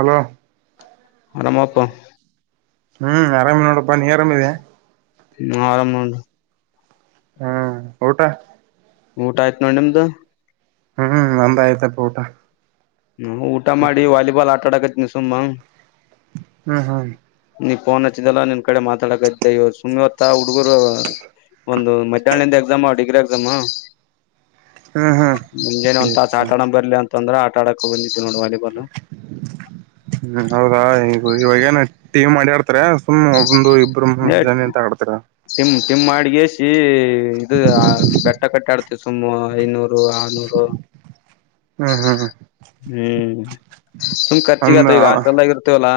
ಅಲ ಆರಾಮಪ್ಪ ಹ್ಮ್ ಆರಾಮೇ ನೋಡಪ್ಪಾ ನೀ ಆರಾಮಿದೆ ಆರ ಹ್ಮ್ ಊಟಾ ಊಟ ಆಯ್ತ ನೋಡಿ ನಿಮ್ದು ಹ್ಮ್ ನಂದ ಆಯ್ತ ಊಟ ನಾವು ಊಟ ಮಾಡಿ ವಾಲಿಬಾಲ್ ಆಟ ಆಡಕತ್ತನಿ ಸುಮ್ಮಾ ಹ್ಮ್ ಹ್ಮ್. ಫೋನ್ ಹಚ್ಚಿದ್ದಲ್ಲ ನಿನ್ ಕಡೆ ಮಾತಾಡಕ ಇದ್ದೆ ಇವ ಸುಮ್ವತ್ತ ಹುಡುಗುರೂ. ಒಂದು ಮಡ್ಯಾಹ್ನಿಂದ ಎಕ್ಸಾಮ ಡಿಗ್ರಿ ಎಕ್ಸಾಮ. ಹ್ಮ್ ಮುಂಜನೇ ಒಂದ್ ತಾಸ್ ಹ್ಮ್ ಆಟ್ ಆದಮ್ ಬರ್ಲೆ ಅಂತ್ ಅಂದ್ರ ಆಟ ಆಡಕ್ ಓತಿನ್. ಹ್ಮ್ ಹೌದಾ ಈಗ ಇವಾಗೇನಯತ್. ಟಿವಿ ಮಾಡಿ ಆಡ್ತಾರ ಸುಮ್ ಒಂದು ಇಬ್ಬರು ಮೂರ್ ಜನ ಇಂತ ಆಡ್ತಿರ. ನಿಮ್ ಮಾಡ್ಗೇಶೀ ಇದು ಆ ಬೆಟ್ಟ ಕಟ್ಟಿ ಆಡ್ತಿವಿ ಸುಮ್ಮು ಐನೂರು. ದು ಆರ್ನುರು. ಹ್ಮ್ ಹ್ಮ್ ಹ್ಮ್ ಸುಮ್ ಖರ್ಚಿಗೆ ಅಂದ ಆತ ಈಗ್ ಆಷ್ಟಲ್ದಾಗ್ ಇರ್ತೇವಲ್ಲಾ.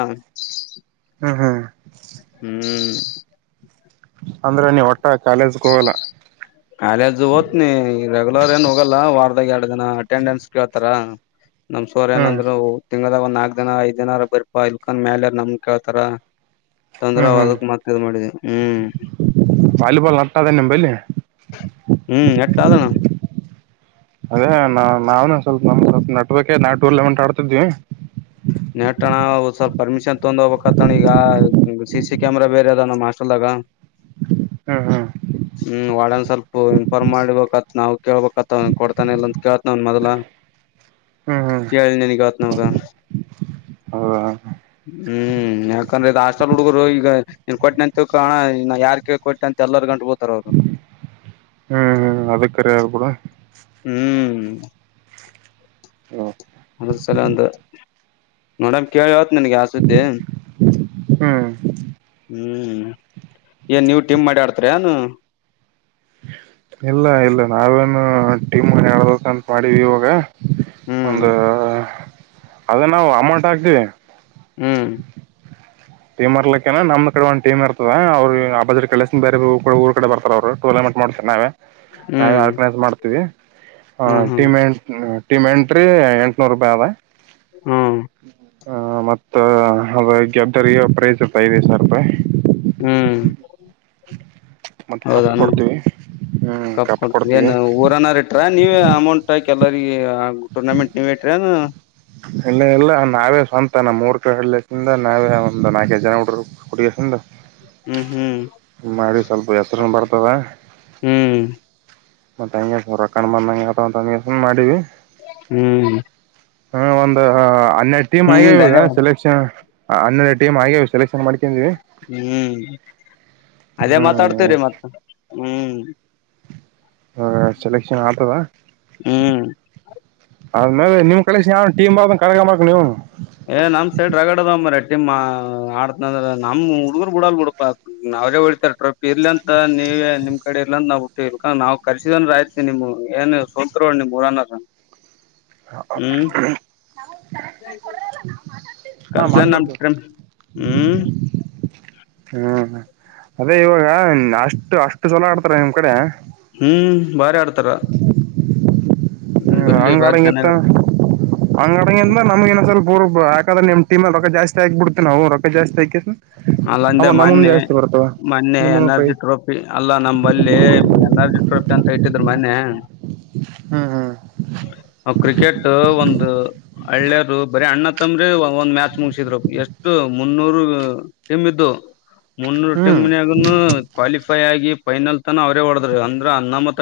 ಹ್ಮ್ ಹ್ಮ್ ಹ್ಮ್. ಅಂದ್ರ ನೀ ಒಟ್ಟ ಕಾಲೇಜ್ಕ್ ಹೋಗಲ್ಲ. ಕಾಲೇಜ್ ಓತ್ನಿ ಇ ರೆಗ್ಯುಲರ್ ಏನ್ ಹೋಗಲ್ಲ ವಾರದ ದಾಗ್ ಎರ್ಡ್ ದಿನ ಅಟೆಂಡೆನ್ಸ್ ಕೇಳ್ತಾರ ನಮ್ ಸೋರ್ ಹ್ಮ್ ಏನಂದ್ರು ಉ ತಿಂಗ್ಳ್ದಾಗ ಒಂದ್ ನಾಕ್ ದಿನ ಐದ್ ದಿನಾರ ಬರ್ಪಾ ಇಲ್ಕಂದ್ ಮ್ಯಾಲ್ ಆರೆ ನಮ್ ಕೇಳ್ತರಾ. ತಂದ್ರ ಹ್ಮ್ ಅವ ಅದಕ್ ಮತ್ ಇದು ಮಾಡಿದೆ ಹ್ಮ್. [unintelligible] ವಾಲಿಬಲ್ ಅಟ್ಟ ಅದ ನಿಮ್ ಬಲ್ಲಿ. ಹ್ಮ್ ನೆಟ್ ಅದಣ [unintelligible] ಅದೇ ನಾ ನಾವ್ನು ಸ್ವಲ್ಪ ನಮ್ದ್ ಸಪ್ ನಟ್ರ್ಕೆ ನಾ ಟೂರ್ಲಿಮೆಂಟ್ ಆಡ್ತಿದ್ವಿ. ನೆಟ್ಟಣ್ಣ ಅದು ಸ್ವಲ್ಪ ಪರ್ಮಿಷನ್ ತೊಂದ್ ಹೋಬೇಕಾತ್ತಣ ಈಗ ಸಿ ಸಿ ಕ್ಯಾಮೆರಾ ಬೇರೆ ಅದ ನಮ್ ಆಸ್ಟಲ್ದಾಗ. ಹ್ಮ್ ಹ್ಮ್. ಹ್ಮ್ ವಾಳನ್ ಸ್ವಲ್ಪ ಇನ್ಫಾರ್ಮ್ ಮಾಡ್ಬೇಕತ್ ನಾವ್ ಕೇಳ್ಬೇಕತ್ ಕೊಡ್ತಾನ ಇಲ್ಲ ಅಂತ ಕೇಳ್ತ್ನವ್ ಮೊದಲ. [inaudible] ಕೆೇಳಿ ನಿನಿಗ್ ಹೇಳ್ತ್ನ ಹೋಗ. ಹೌವ. ಹ್ಮ್ ಯಾಕಂದ್ರೆ ಇದ್ ಹಾಸ್ಟೆಲ್ ಹುಡುಗುರು ಈಗ ಇನ್ ಕೊಟ್ಟನಂತ್ ತಿಳ್ಕೊ ಅಣಾ ಇನ್ನ ಯಾರ್ ಕೇಳ್ ಕೊಟ್ಟ್ ತಂತ್ ಎಲ್ಲರ್ ಗಂಟ್ ಹೋತರ ಅವ್ರು. ಹ್ಮ್ ಹ್ಮ್ ಅದ ಕರೆ ಅದ ಬಿಡ. ಹ್ಮ್. ಅದ್ಸಲಂದ ನೋಡಮ್ ಕೇಳ್ ಹೇಳ್ತೇನ್ ನಿನ್ಗ್ ಯಾ ಸುದ್ದಿ. ಹ್ಮ್ ಹ್ಮ್ ಏನ್ ನೀವ್ ಟೀಮ್ ಮಾಡಿ ಆಡ್ತಿರೇನೂ. ಇಲ್ಲ ಇಲ್ಲ ನಾವೇನು ಟೀಮ್ ಮಾಡಿ ಆಡ್ಬೇಕ್ ಅಂತ್ ಮಾಡೀವಿ ಇವಾಗ. ಹ್ಮ್ ಒಂದೂ ಅದ ನಾವು ಅಮೊಂಟ್ ಹಾಕ್ತಿವಿ. ಹ್ಮ್. ಟೀಮ್ ಮರ್ಲಕ್ಕೇನಾ ನಮ್ ಕಡೆ ಒಂದ್ ಟೀಮ್ ಇರ್ತದ ಅವ್ರು ಆ ಬಜ್ರ ಕಳ್ಸ್ತೀನ್ ಬೇರೆ ಊಕುಳ ಊರ್ ಕಡೆ ಬರ್ತಾರ ಅವ್ರು ಪುಲ ಮಾಡ್. ಅಂತ್ ಮಾಡ್ಸರ್ ನಾವೆ ನಾವೆ ಹ್ಮ್ ಆರ್ಗನೈಸ್ ಮಾಡ್ತೀವಿ ಆ ಹ್ಮ್ ಹ್ಮ್ ಟೀಮ್ಮೆಂಟ್ಸ್ ಟಮ್ ಎಂಟ್ರೀ ಎಂಟ್ನೂರುಪಾಯ್ ಅವ ಹ್ಮ್ ಆ ಮತ್ತ್ ತೂ ಅದ ಅದಾಗ ಗೆಬ್ಜರಿಗೆ ಪ್ರೈಸು ಫೈವ್ ಐದ್ ಸಾವಿರ್ ರೂಪಾಯ್. ಹ್ಮ್. ಮತ್ತ್ ಕಪ್ಪ್ ಹೌದಾನ ಕೊಡ್ತೀವಿ. ಹ್ಮ್ ಕಪ್ ಕೊಡ್ತಿವಿ ಕೊಡ್ತೀವಿ ಏನ ಊರನಾರ್ ಇಟ್ರಾ ನೀವೆ ಅಮೌಂಟ್ ಆಕಿ ಎಲ್ಲ ಈಯಾಗು ಟೂರ್ನಮೆಂಟ್ ನೀವೆ ಇಟ್ರೇನೂ. ಇಲ್ಲ ಎಲ್ಲ ನಾವೇ ಸ್ವಂತ ನಮ್ಮೂರ್ ಕ ಹಳ್ಳಿ ಇಂದ ನಾವೇ ಒಂದ್ ನಾಲ್ಕೈದು ಜನ ಹುಡ್ರು ಕೂಡಿಸ್ಕೊಂಡು. ಹ್ಮ್ ಹ್ಮ್ ಮಾಡಿ ಸ್ವಲ್ಪ ಹೆಸರುನು ಬರ್ತವೆ. [unintelligible] ಹ್ಮ್ ಮತ್ತ್ ಹೆಂಗೆ ಮೂರ್ ರೊಕ್ಕನು ಬಂದಂಗ್ ಆತವನೆ ಇನ್ ಮಾಡಿವಿ. ಹ್ಮ್ ಹ ಒಂದೂ ಹನ್ನೆರ್ಡ್ ಟೀಮ್ ಆಗ್ಯಾವ್ ಹ್ಮ್ ಈಗ ಅದೇ ಸೆಲೆಕ್ಷನ್ ಹನ್ನೆರ್ಡ್ ಟೀಮ್ ಆಗ್ಯಾವ ಸೆಲೆಕ್ಷನ್ ಮಾಡಿ. ಹ್ಮ್ ಅದೇ ಹ್ಮ್ ಮಾತಾಡ್ತೀರಿ ಮತ್ತ ಹ್ಮ್. ಹಾ ಸೆಲೆಕ್ಷನ್ ಆತವ. ಹ್ಮ್. ಅದ್ಮೇಲೆ ನಿಮ್ ಕಳಿಶನ್ ಯಾವನ್ ಟೀಮ್ ಬಾಮನ್ ಕಳ್ಕಂಬೇಕ್ ನೀವುನು. ಏ ನಮ್ಮ್ ಸೈಡ್ ರಗಡದ ಮಾರೆ. ಆಡಂದ್ರ ನಮ್ ಹುಡ್ಗರು ಬಿಡಲ್ ಬಿಡ ಅವ್ರೇ ಹೊಳಿತಾರೆ ಟ್ರ ಇರ್ಲಿ ಅಂತ ನೀ ನೀವ ನಿಮ್ ಕಡೆ ಇರ್ಲ್ಲ ಅಂತ ನಾವು ಹಟ್ಟಿ ನಾವ್ ಕರ್ಸಿದ್ರ ಆಯ್ತೀ ನಿಮ್ ಏನ್ ಸೋತ್ರುಳ ನಿಮ್ ಊರನಾರ ಹ ಹ್ಮ್ ಕರ್ಸ್ಲ ನಮ್ [unintelligible] ಹ್ಮ್ ಹ್ಮ್ ಅದೇ ಇವಾಗ ಅಷ್ಟು ಅಷ್ಟ ಚಲೋ ಆಡ್ತಾರೆ ನಿಮ್ಮ್ ಕಡೆ ಹ್ಮ್ ಬಾರಿ ಆಡ್ತಾರ ಹ್ಮ್ ಹ ಬಲ್ಲಿ ಹಂಗ ಬಾರಿ ಅಡಂಗ ಇತ್ತ ಚೆನ್ನಾಗ ಹಂಗ ಅಡ ನಮಗನ ಸ್ವಲ್ಪ ಅವರ್ಕ್ರೆ ನಿಮ್ಮ ನಿಮ್ಮಲ್ಲಿ ರೊಕ್ಕ ಜಾಸ್ತಿ ಆಕ್ಬ ಬಿಡ್ತೀ ನಾವು ರೊಕ್ಕ ಜಾಸ್ತಿ ಆಕಿ ಅಲ್ಲಂದೆ ಮೊನ್ನೆ ಮೊನ್ನೆ ನಿಮ್ಮ ಎನ್ರ್ಜಿ ಪ್ರೈಸ್ ಟ್ರೋಫಿ ಅಲ್ಲಾ ನಮ್ಮಲ್ಲಿ ಎನ್ರ್ಜಿ ಟ್ರೋಫಿ ಅಂತ ಇಟ್ಟಿದ್ ಮೊನ್ನೆ ಹ್ಮ್ ಹ್ಮ್ ಅವ ಕ್ರಿಕೆಟ್ ಒಂದು ಹಳ್ಳಿಯರು ಬರೀ ಅಣ್ಣ ತಮ್ಮವರೇ ಒಂದ್ ಮ್ಯಾಚ್ ಮುಗಸಿದ್ರು ಎಷ್ಟ ಮುನ್ನೂರು ಟೀಮ್ ಇದ್ದು ಮುನ್ನೂರು ಹ್ಮ್ ಟೀಮ್ನಾಗ ಕ್ವಾಲಿಫೈ ಆಗಿ ಫೈನಲ್ ತನ ಅವ್ರೇ ಹೊಡದ್ರ ಅಂದ್ರ ಅನ್ನಾಮತ್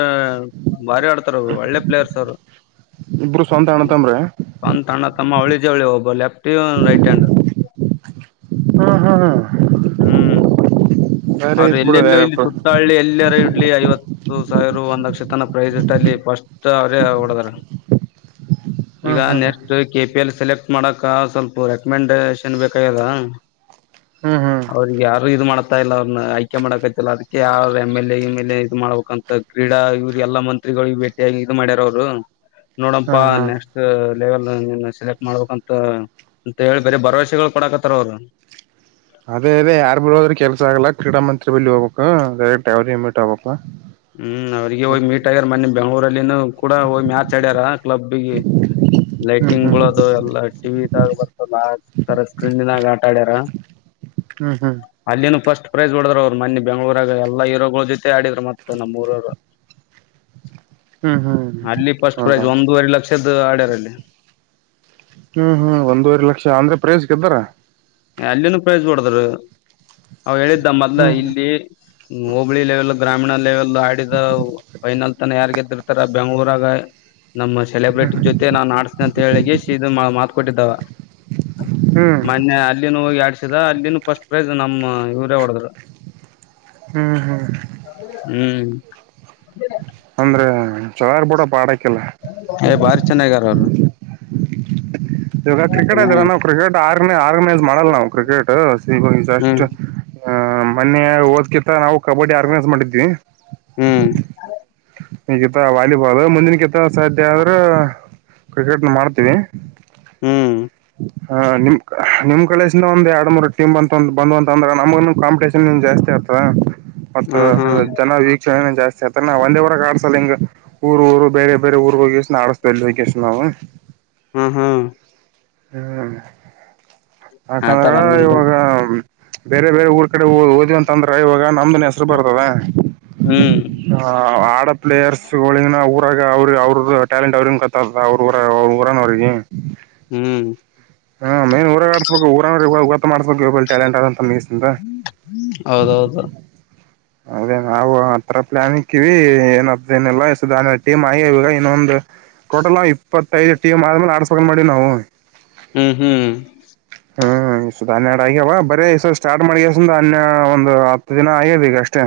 ಭಾರಿ ಆಡ್ತಾರ ಅವರು ಒಳ್ಳೆ ಪ್ಲೇಯರ್ಸ್ ಅವರು ಇಬ್ರು ಸ್ವಂತ ಅಣ್ಣ ತಮ್ಮರಿ ಒಂದ ಅಣ್ಣ ತಮ್ಮ ಅವಳಿ ಜವಳಿ ಒಬ್ಬ ಲೆಫ್ಟ್ ರೈಟ್ ಆಂಡ್ ಹಾ ಹಾ ಹಾ ಹೌರೂ ಎಲ್ಲೆಲ್ಲೂ ಇಲ್ಲಿ ಸುತ್ತಾಳ್ಳಲಿ ಎಲ್ಲರ ಇಡ್ಲಿ ಐವತ್ತು ಸಾವಿರ ಒಂದ್ ಲಕ್ಷ ತನ ಪ್ರೈಸ್ ಇಟ್ ಅಲ್ಲಿ ಫಸ್ಟ್ ಅವ್ರೇ ಹೊಓಡದಾರ ಈಗ ಹ್ಮ್ ಹ್ಮ್ next K P L select ಮಾಡಕ ಸ್ವಲ್ಪ ರೆಕಮೆಂಡೇಶನ್ ಬೇಕಾಗ್ಯದ ಹ್ಮ್ ಹ್ಮ್ ಹ್ಮ್ ಅವ್ರಿಗೆ ಯಾರು ಇದು ಮಾಡತ ಇಲ್ಲ ಅವ್ರನ್ನ ಆಯ್ಕೆ ಮಾಡಕತ್ತಲ್ಲ ಅದಕ್ಕೆ ಯಾರ M L M L A ಇದು ಮಾಡ್ಬೇಕಂತ ಕ್ರೀಡಾ ಇವ್ರ ಎಲ್ಲ ಮಂತ್ರಿ ಭೇಟಿಗಿ ಇದು ಮಾಡ್ಯಾರ ಅವ್ರು ನೋಡಪಾ ಹ್ಮ್ ಹ್ಮ್ ನೆಕ್ಸ್ಟ್ ಲೆವೆಲ್ ಸೆಲೆಕ್ಟ್ ಮಾಡ್ಬೇಕಂತ ಅಂತ ಹೇಳಿ ಬರ ಭರವಸೆಗಳು ಕೊಡಕತ್ತಾರ ಅವ್ರು ಅದೇ ಅದ ಯಾರ್ ಬ ಹೋದ್ರರು ಕೆಲ್ಸ ಆಗಲ್ಲ ಕ್ರಡಾ ಮಂತ್ರಿ ಬಿ ಹೋಗಬೇಕು ಡೈರೆಕ್ಟ್ ಅವರೇ ಮೀಟ್ ಆಗ್ಬೇಕು ಹ್ಮ್ ಅವ್ರಿಗೆ ಹೋಗಿ ಮೀಟ್ ಆಗ್ಯಾರ ಮೊನ್ನೆ ಬೆಂಗಳೂರಲ್ಲಿ ಕೂಡ ಹೋಗಿ ಮ್ಯಾಚ್ ಆಡ್ಯಾರ ಕ್ಲಬ್ಗ ಹ್ಮ್ ಲೈಟಿಂಗ್ ಹ್ಮ್ ಬಳೋದು ಎಲ್ಲ ಟಿವಿದಾಗ ಬರ್ತದ ಆರ ಸ್ಕ್ರೀನ್ನಾಗ ಆ ಮಾಡ್ಯಾರ ಹ್ಮ್ ಹ್ಮ್ ಅಲ್ಲಿೇನು ಫಸ್ಟ್ ಪ್ರೈಸ್ ಹೊಡ್ರ್ ಅವರು ಮಿ ಬೆಂಗಳೂರಾಗ ಎಲ್ಲಾ ಹೀರೋ ಗಳು ಜೊತೆ ಆಡಿದ್ತ್ತೆ ಹ್ಮ್ ಹ್ಮ್ ಅಲ್ಲಿ ಫಸ್ಟ್ ಹೌದಾ ಪ್ರೈಸ್ ಒಂದೂವರೆ ಲಕ್ಷದ ಆಡ್ಯಾರ ಅಲ್ಲಿ ಹ್ಮ್ ಹ್ಮ್ ಒಂದೂವರೆ ಲಕ್ಷ ಅಂದ್ರೆ ಪ್ರೈಸ್ ಗೆದ್ದರೆ ಅಲ್ಲಿನ ಪ್ರೈಜ್ ಕೊಡದರು ಅವ ಹೇಳಿದ್ದ ಮೊದ್ಲ ಹ್ಮ್ ಇಲ್ಲಿ ಹೋಬಳಿ ಲೆವೆಲ್ ಗ್ರಾಮೀಣ ಲೆವೆಲ್ ಆಡಿದ ಫೈನಲ್ ತನ ಯಾರ್ ಗೆದ್ದಿರುತ್ತಾರೆ ಬೆಂಗಳೂರಾಗ ನಮ್ಮ ಸೆಲೆಬ್ರಿಟಿ ಜೊತೆ ನಾವು ನಾಡ್ಸ್ದ ಅಂತ ಹೇಳಗೆ ಇ ಮಾತಕೊಟ್ಟಿದ್ದಾವ ಹ್ಮ್ ಮೊನ್ನೆ ಅಲ್ಲಿನೂ ಹೋಗಿ ಆಡ್ಸಿದ ಅಲ್ಲಿನ ಫಸ್ಟ್ ಪ್ರೈಜ್ ನಮ್ಮ್ ಇವರೇ ಹೊಡದ್ರು ಹ್ಮ್ ಹ್ಮ್ ಹ್ಮ್ ಹ್ಮ್ ಅಂದ್ರೆ ಚವಾರ್ ಬೂಡ ಪಾಡಕಲ್ಲ ಏ ಭಾರಿ ಚೆನ್ನಾಗಗಾರ ಅವರು ಇವಾಗ ಕ್ರಿಕೆಟ್ ಅದರ ಹ್ಮ್ ನಾವು ಕ್ರಿಕೆಟ್ ಆರ್ಗನೈ ಆರ್ಗನೈಸ್ ಮಾಡಲ್ಲ ನಾವು ಕ್ರಿಕೆಟ್ ಈಸ್ಟ್ ಹ್ಮ್ ಹ ಮೊನ್ನೆ ಓದ್ಕಿತ್ತ ನಾವು ಕಬಡ್ಡಿ ಆರ್ಗನೈಸ್ ಮಾಡಿದ್ವಿ ಹ್ಮ್ ಈಗಿತ್ತ ವಾಲಿಬಾಲ್ ಮುಂದಿನಗಿಂತ ಸಾಧ್ಯ ಆದ್ರ ಕ್ರಿಕೆಟ್ ನ ಮಾಡ್ತೀವಿ ಹ್ಮ್ ಹ ನಿಮ್ ನಿಮ್ ಕಾಲೇಜಿಂದ ಒಂದು ಎರಡ್ ಮೂರ್ ಟೀಮ್ ಅಂತ ಬಂದ್ ಅಂತಂದ್ರ ನಮ ಕಂಪಿಟೇಷನ್ನ್ ಜಸ್ತಿ ಹ್ಮ್ [unintelligible] ಹ್ಮ್ ಜನ ವೀಕ್ಷಣೆ ಜಾಸ್ತಿ ಆತ ಒಂದೇ ಆಡ್ಸಲ್ಲ ಹಿಂಗ ಊರು ಊರು ಬೇರೆ ಬೇರೆ ಊರ್ ಹೋಗಿಷ್ಟ ಆಡ್ಸ್ತ ಇಲ್ಶಷ್ಟು ನಾವವು ಹ್ಮ ಹ್ಮ ಹ್ಮ್ ಯಾಕಂದ್ರ ಆತರ ನಿಮ್ದು ಇವಾಗ ಬೇರೆ ಬೇರೆ ಬೇರೆ ಊರ್ ಕಡೆ ಓದಿ ಅಂತಂದ್ರ ಇವಾಗ ನಮ್ದನ್ ಹೆಸರು ಬರ್ತದ ಹ್ಮ್ ಹ ಪ್ಲೇಯರ್ಸ್ೋಳಿಂಗನ ಊರಾಗ ಅವ್ರರು ಅವ್ರದ್ದ ಟ್ಯಾಲೆಂಟ್ ಅವ್ರ ಕತ್ತ ಅವ್ರ ಊರ ಅವ್ರ ಊರನ ಅವ್ರಿಗೆ ಹೂ ಮಾಡ್ ಟಾಲಂಟ್ ಅಂತ ಮ ಹೌದೌದು ಅದೇ ನಾವು ಆತ್ರರ ಪ್ಲಾನ್ ಇಕ್ಕಿವಿ ಏನದೇನಲ್ಲ ಎಾನ ಟೀಮ್ ಆಗಿ ಇವಾಗ ಇನ್ನೊಂದು ಟೋಟಲ್ ನಾವು ಇಪ್ಪತ್ತೈದು ಟೀಮ್ ಆದ್ಮೇಲೆ ಆಡ್ಸ್ಕೊಂಡು ಮಾಡಿ ನಾವು ಹೂ ಹೂ ಹಾ ಇ ಹನ್ನೆರಡು ಆಗ್ಯವ ಬರೇ ಈ ಸ ಸ್ಟಾರ್ ಮಾಡಿ್ರ ಹನ್ನ ಒಂದು ಹತ್ತು ದಿನ ಆಗ್ಯದ ಈಗ ಅಷ್ಟೇ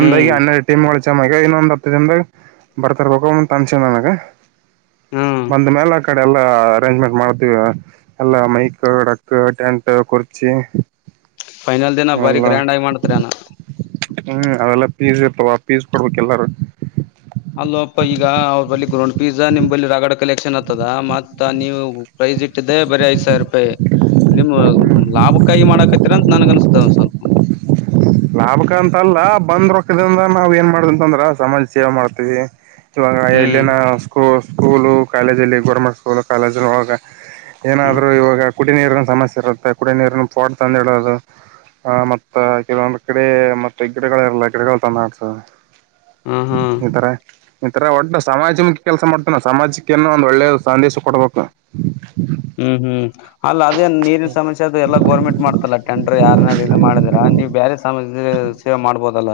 ಹ್ಮ್ ಹನ್ನೆರಡು ಟೀಮ್ಗಳು ಸೇಮ್ ಇನ್ನೊಂದ್ ಹತ್ತು ದಿನದಾಗ ಬರ್ತಿರ್ಬೇಕ ಒಂದ ತನ್ಸನ್ ನಂಗ ಹ್ಮ್ ಬಂದ ಮೇಲೆ ಆ ಕಡೆ ಎಲ್ಲಾ ಅರೇಂಜ್ಮೆಂಟ್ ಮಾಡ್ತೀವಿ ಎಲ್ಲ ಮೈಕ್ ಡಕ್ ಟೆಂಟ್ ಕುರ್ಚಿ ಫೈನಲ್ ದಿನ ಬಾರಿ ಗ್ರ್ಯಾಂಡ್ ಆಗಿ ಮಾಡ್ತಾರ ಅನಾ ಹೂ ಅದೆಲ್ಲ ಪೀಸ್ ಇರ್ತವ ಪೀಸ್ ಕೊಡ್ಬೇಕ್ ಎಲ್ಲಾರು ಅಲ್ಲೋಪ್ಪ ಈಗ ಅವ್ರ ಬಳಿ ಗ್ರೋಂಡ್ ಪಿಜಜಾ ನಿಮಲ್ಲಿ ರಾಗಡ ಕಲೆಕ್ಷನ್ ಆತ್ತತದ ಮತ್ತ ನೀವು ಪ್ರೈಸ್ ಇಟ್ಟ ಇಟ್ಟಿದೆ ಭಾರಿ ಐದು ಸಾವಿರಪಾಯಿ ನಿಮ್ಮ್ ಲಾಭಕಾಯಿ ಮಾಡಕತ್ತೀರ ಅಂತ ನನ್ಗ ಅನ್ಸ್ತಾವ ಒಂದ ಸ್ವಲ್ಪ ಲಾಭಕಂತಲ್ಲ ಬಂದ್ರ ನಾವ್ ಏನ್ ಮಾಡ್ದಂತಂದ್ರ ಸಮಾಜ ಸೇವೆ ಮಾಡ್ತೀವಿ ಇವಾಗ ಹ್ಮ್ ಎಲ್ಲಿಂನ ಸ್ಕೂ ಸ್ಕೂಲು ಕಾಲೇಜಲ್ಲಿ ಗೋರ್ಮೆಂಟ್ ಸ್ಕೂಲು ಕಾಲೇಜ್ಾಗ ಹ್ಮ್ ಏನಾದ್ರು ಇವಾಗ ಕುಡಿಯ ನೀರು ಸಮಸ್ಯೆ ಇರುತ್ತೆ ಕುಡಿಯ ನೀರನ್ನು ಪೋಡ್ತ ಅಂದು ಹೇಳೋದು ಹ ಮತ್ತ ಕೆಲವೊಂದಂದು ಕಡೆ ಮತ್ತೆ ಗಿಡಗಳರಲ್ಲ ಗಿಡಗಳು ತಾಡ್ಸ ಹ ಹಾ ಈಥರ ಈಥರ ಒಡ್ಡ ಸಮಾಜ ಮುಖಿ ಕೆಲಸ ಮಾಡ್ತೇಾನ ಸಮಾಜಕ್ಕೆ ಏನು ಒಂದ್ ಒಳ್ಳೆ ಸಂದೇಶ ಕೊಡ್ಬೇಕು ಹೂ ಹೂ ಅಲ್ಲ ಅದೇ ನೀರಿನ ಸಮಸ್ಯೆ ಅದು ಎಲ್ಲ ಗರ್ಮೆಂಟ್ ಮಾಡ್ತಲ್ಲಾ ಟೆಂಡರ್ ಯಾರನಾರು ಇದ್ ಮಾಡಿದರಾ ನೀವು ಬೇರೆ ಸಮಾಜದ ಸೇವೆ ಮಾಡ್ಬೋದಲ್ಲ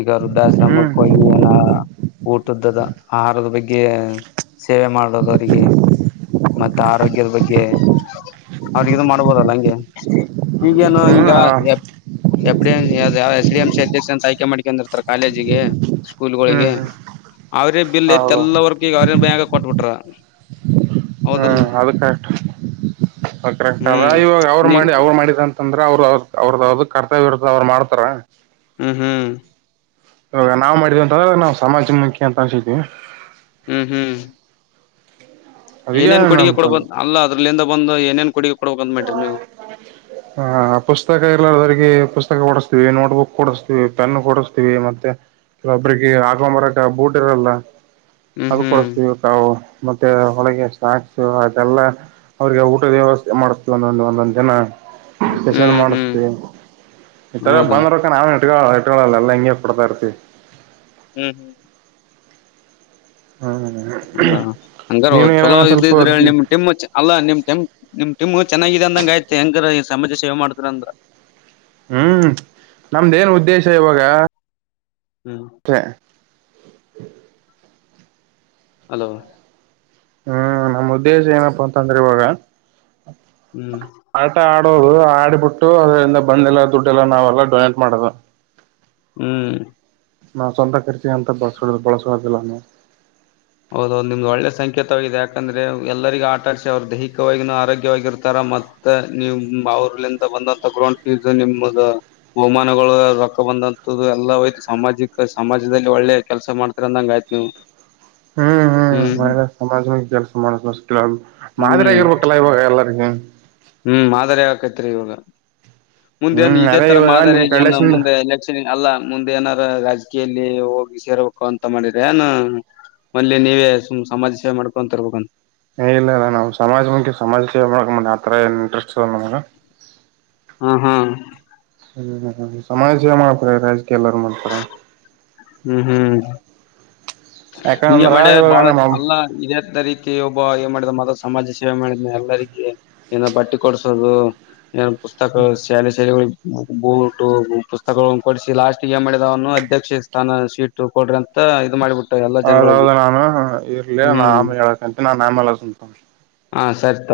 ಈಗ ಹ್ಮ್ ವೃದ್ಧಾಶ್ರಮಕ್ಕ ಹೋಗಿ ಏನ ಊಟದ್ದದ ಆಹಾರದ ಬಗ್ಗೆ ಸೇವೆ ಮಾಡೋದವರಿಗೆ ಮತ್ತೆ ಬಗ್ಗೆ ಅವ್ರಗ ಮಾಡ್ಬೋದಲ್ಲ ಹಂಗೆ ಏನ ಹ್ಮ್ ಇಗ ಎ ಯಾವ ಪಿ ಎಂ ಸಿ ಅಧ್ಯಕ್ಷ ಅಂತ ಆಯ್ಕೆ ಮಾಡ್ಕೊಂಡಿರ್ತ ಕಾಲೇಜಿಗೆ ಹ್ಮ್ ಸ್ಕೂಲ್ಗಳಿಗೆ ಹ್ಮ್ ಅವ್ರ ಬಿಲ್ ತ್ ಹೌದು ಎಲ್ಲ ವರ್ಗಗ ಅವ್ರ ಬಗ ಕೊಟ್ಬಿಟ್ರ ಹೌದಿಲ್ಲ ಹ್ಮ್ ಅದು ಕರೆಕ್ಟ್ ಕರೆಕ್ಟ್ ಅದ ಹ್ಮ್ ಇವಾಗ ಅವ್ರು ನೀವು ಮಾಡಿ ಅವ್ರು ಮಾಡಿದ ಅಂತಂದ್ರೆ ಅವ್ರು ಅವ್ರದಾವ್ದ ಕರ್ತವ್ಯ ಇ ಅವ್ರರು ಮಾಡ್ತಾರ ಹೂ ಹೂ ಇವಾಗ ನಾವ್ ಮಾಡಿದ್ ಅಂತಾಗ ನಾವು ಸಮಾಜನ್ಮುಖಿ ಅಂತ ಅನ್ಸಿದವಿ ಹೂ ಹೂ ಅದಕ್ಕೆ ಏನೇನ್ ಕೊಡುಗೆ ನಮ್ ಕೊಡ ಸ್ವಲ್ಪ ಬಂದ ಅಲ್ಲ ಅದ್ರಲಂದ ಬಂದು ಏನೇನ್ ಕೊಡುಗೆ ಕೊಡ್ಬೇಕಂತ ಮಾಡ್ರಿ ನೀವು ಹ ಪುಸ್ತಕ ಎಲ್ಲದ್ರಿಗೆ ಪುಸ್ತಕ ಹೊಡ್ಸ ನೋಟ್ಬುಕ್ ಕೊಡಿಸ್ತೀವಿ ಪೆನ್ ಕೊಡಿಸ್ತೀವಿ ಮತ್ತೆ ೊಬ್ಬ್ರಕ ಹಾಕೊಂಬರಕ ಬೂಟ್ ಇರಲ್ಲ ಹ್ಮ್ ಅದು ಹ್ಮ್ ಕೊಡಿಸತೀವಿಾವು ಮತ್ತೆ ಹೊಳಗೆ ಎಷ್ಟ ಹಾ ಸೊ ಅದೆಲ್ಲ ಅವ್ರಿಗೆ ಊಟದ ವ್ಯವಸ್ಥೆ ಮಾಡತವಿ ಒಂದೊಂದು ಒಂದೊಂದು ದಿನ ಸ್ಪೆಷಲ್ ಹ್ಮ್ ಹ್ಮ್ ಮಾಡಿಸತೀ ಈ ತರ ಹೌದಾ ಬಂದರಕ ನಾವ ಇಟ್ಟುಗಳಲ್ಲ ಇಟ್ಕೊಳ್ಳಎಲ್ಲ ಹಿಂಗೆ ಕೊಡ್ತರೀರ್ತಿವಿ ಹೂ ಹ್ಮ್ ಹೌದ ಹಂಗಾರ ನೀನು ಚಲೋ ಏನೇನ ಸ್ವಲ್ಪ ಇದಿದ್ರೆ ನಿಮ್ ಟಿಮ್ ಅಲ್ಲಾ ನಿಮ್ ಮ್ ನಿಮ್ ಟೀಮ್ ಚೆನ್ನಾಗಿದೆ ಅಂದಂಗಯ್ು ಹೆಂಗ ಸಮಾಜ ಸೇವೆ ಮಾಡ್ತ ಅಂದ್ರ ಹ್ಮ್ ನಮ್ದ ೇನ್ ಉದ್ದೇಶ ಇವಾಗ ಹ್ಮ್ ತೆ ಹಲೋ ಹ್ಮ್ ನಮ್ಮ ಉದ್ದೇಶ ಏನಪ್ಪಾ ಅಂತಂದ್ರೆ ಇವಾಗ ಹ್ಮ್ ಆಟ ಆಡೋದು ಆಡಿಬಿಟ್ಟು ಅದರಿಂದ ಬಂದ ಎಲ್ಲ ದುಡ್ಡೆಲ್ಲ ನಾವ್ೆಲ್ಲ ದೋ ನೇಟ್ ಮಾಡೋದು ಹ್ಮ್ ನಾ ಸ್ವಂತ ಖರ್ಚಿಗೆ ಅಂತ ಬಳಸ ಬಳಸುವದಿಲ್ಲಾನ ಹೌದ ನಿಮ್ದು ಒಳ್ಳೆ ಸಂಕೇತವಾಗಿದೆ ಯಾಕಂದ್ರೆ ಎಲ್ಲರಿಗ ಆಟಾಡ್ಸ ಅವ್ರು ದೈಹಿಕವಾಗಿೂ ಆರೋಗ್ಯವಾಗಿರ್ತಾರ ಮತ್ತೆ ನೀವು ಅವರ್ಲ್ಲಿಂತ ಬಂದ ತಗೊಂಡ ನಿಮ ಬಹಮಾನಗಳು ರೊಕ್ಕ ಬಂದಂತದು ಎಲ್ಲಾ ಹಯ್ತು ಸಾಮಾಜಿಕ ಸಮಾಜದಲ್ಲಿ ಒಳ್ಳೆ ಕೆಲಸ ಮಾಡ್ತರಂದಂಗ ಆಯ್ತು ಹ ಹ್ಮ್ ಹ್ಮ್ ಮ ಸಮಾಜ ಕೆಲಸ ಮಾಡ ಮಾದರಿ ಹ್ಮ್ ಆಗಿರ್ಬೇಕಲ್ಲ ಇವಾಗ ಎಲ್ಲರಿಗ ಹ್ಮ್ ಮಾದರಿ ಆಕೈತ್ರಿ ಇವಾಗ ಮುಂದೆ ನ್ ಹ್ಮ್ ಇದೇ ಅದೇ ತರ ಇವಾಗ ಮಾದರಿ ನಿನ್ ಏನು ಕಡ್ಲೆಸಿಂದ ಮುಂದೆ ಎಲೆಕ್ಷನ್ ಅಲ್ಲ ಮುಂದೆನ ರಾಜಕೀಯಲ್ಲಿ ಹೋಗಿ ಸೇರ್ಬೇಕು ಅಂತ ಮಾಡಿದ್ರ ನಾನ ಮಲ್ಲಿಲ್ಲಿ ನೀವೇ ಸುಮ್ ಸಮಾಜ ಸೇವೆ ಮಾಡ್ಕೊ ತರ್ಬೇಕಂತ ಏ ಇಲ್ಲ ಇಲ್ಲ ನಾ್ ಸಮಾಜ ಮುಖ ಸಮಾಜ ಸೇವೆ ಮಾಡಕಂದ ಆತರ ಏನ್ ಇಂಟ್ರೆಸ್ಟ್ ಇ ನಮಗೆ ಹ್ಮ ಹಾ ಹ್ಮ ಸಮಾಜ ಮಾಡಡ ರಾಜಕೀಯ ಎಲ್ಲರ ಮಾಡಪಡ ಹ್ಮ್ ಹ್ಮ್ ಹಿಗೆ ಯಾಕಂದ್ರ ಮಾಡ್ಯ ಇವಾಗ ಬಾಳ ನಮ್ಮ ಅಲ್ಲ ಇ ರೀತಿ ಪ್ರತಿ ಒಬ್ಬ ಏನ್ ಮಾಡಿದ ಮದ ಸಮಾಜ ಸೇವೆ ಮಾಡಿದನ ಎಲ್ಲರಿಗೆ ನ ಬಟ್ಟಿ ಕೊಡಸೋದು ಏನು ಪುಸ್ತಕ ಶ್ಯಾಲ ಸ್ಯಾಲ ಬೂಟು ಪುಸ್ತಕಗಳ ಕೊಡಸಿಸಿ ಲಾಸ್ಟ್ಗೆ ಮಿದವನು ಅಧ್ಯಕ್ಷ ಸ್ಥಾನ ಸೀಟ್ ಕೊಡ್ರಂತ ದು ಮಾಡಿಬಟ್ಟು ಅೌದೌದು ನಾನು ಇರ್ಲಿ ನಾ ಹ್ಮ್ ಆಮೆ ಹೇಳಕಂತ ನಾನ್ ಆಮ ಎಲ್ಲ ಸುಂತ ಹಾ ಸರಿತ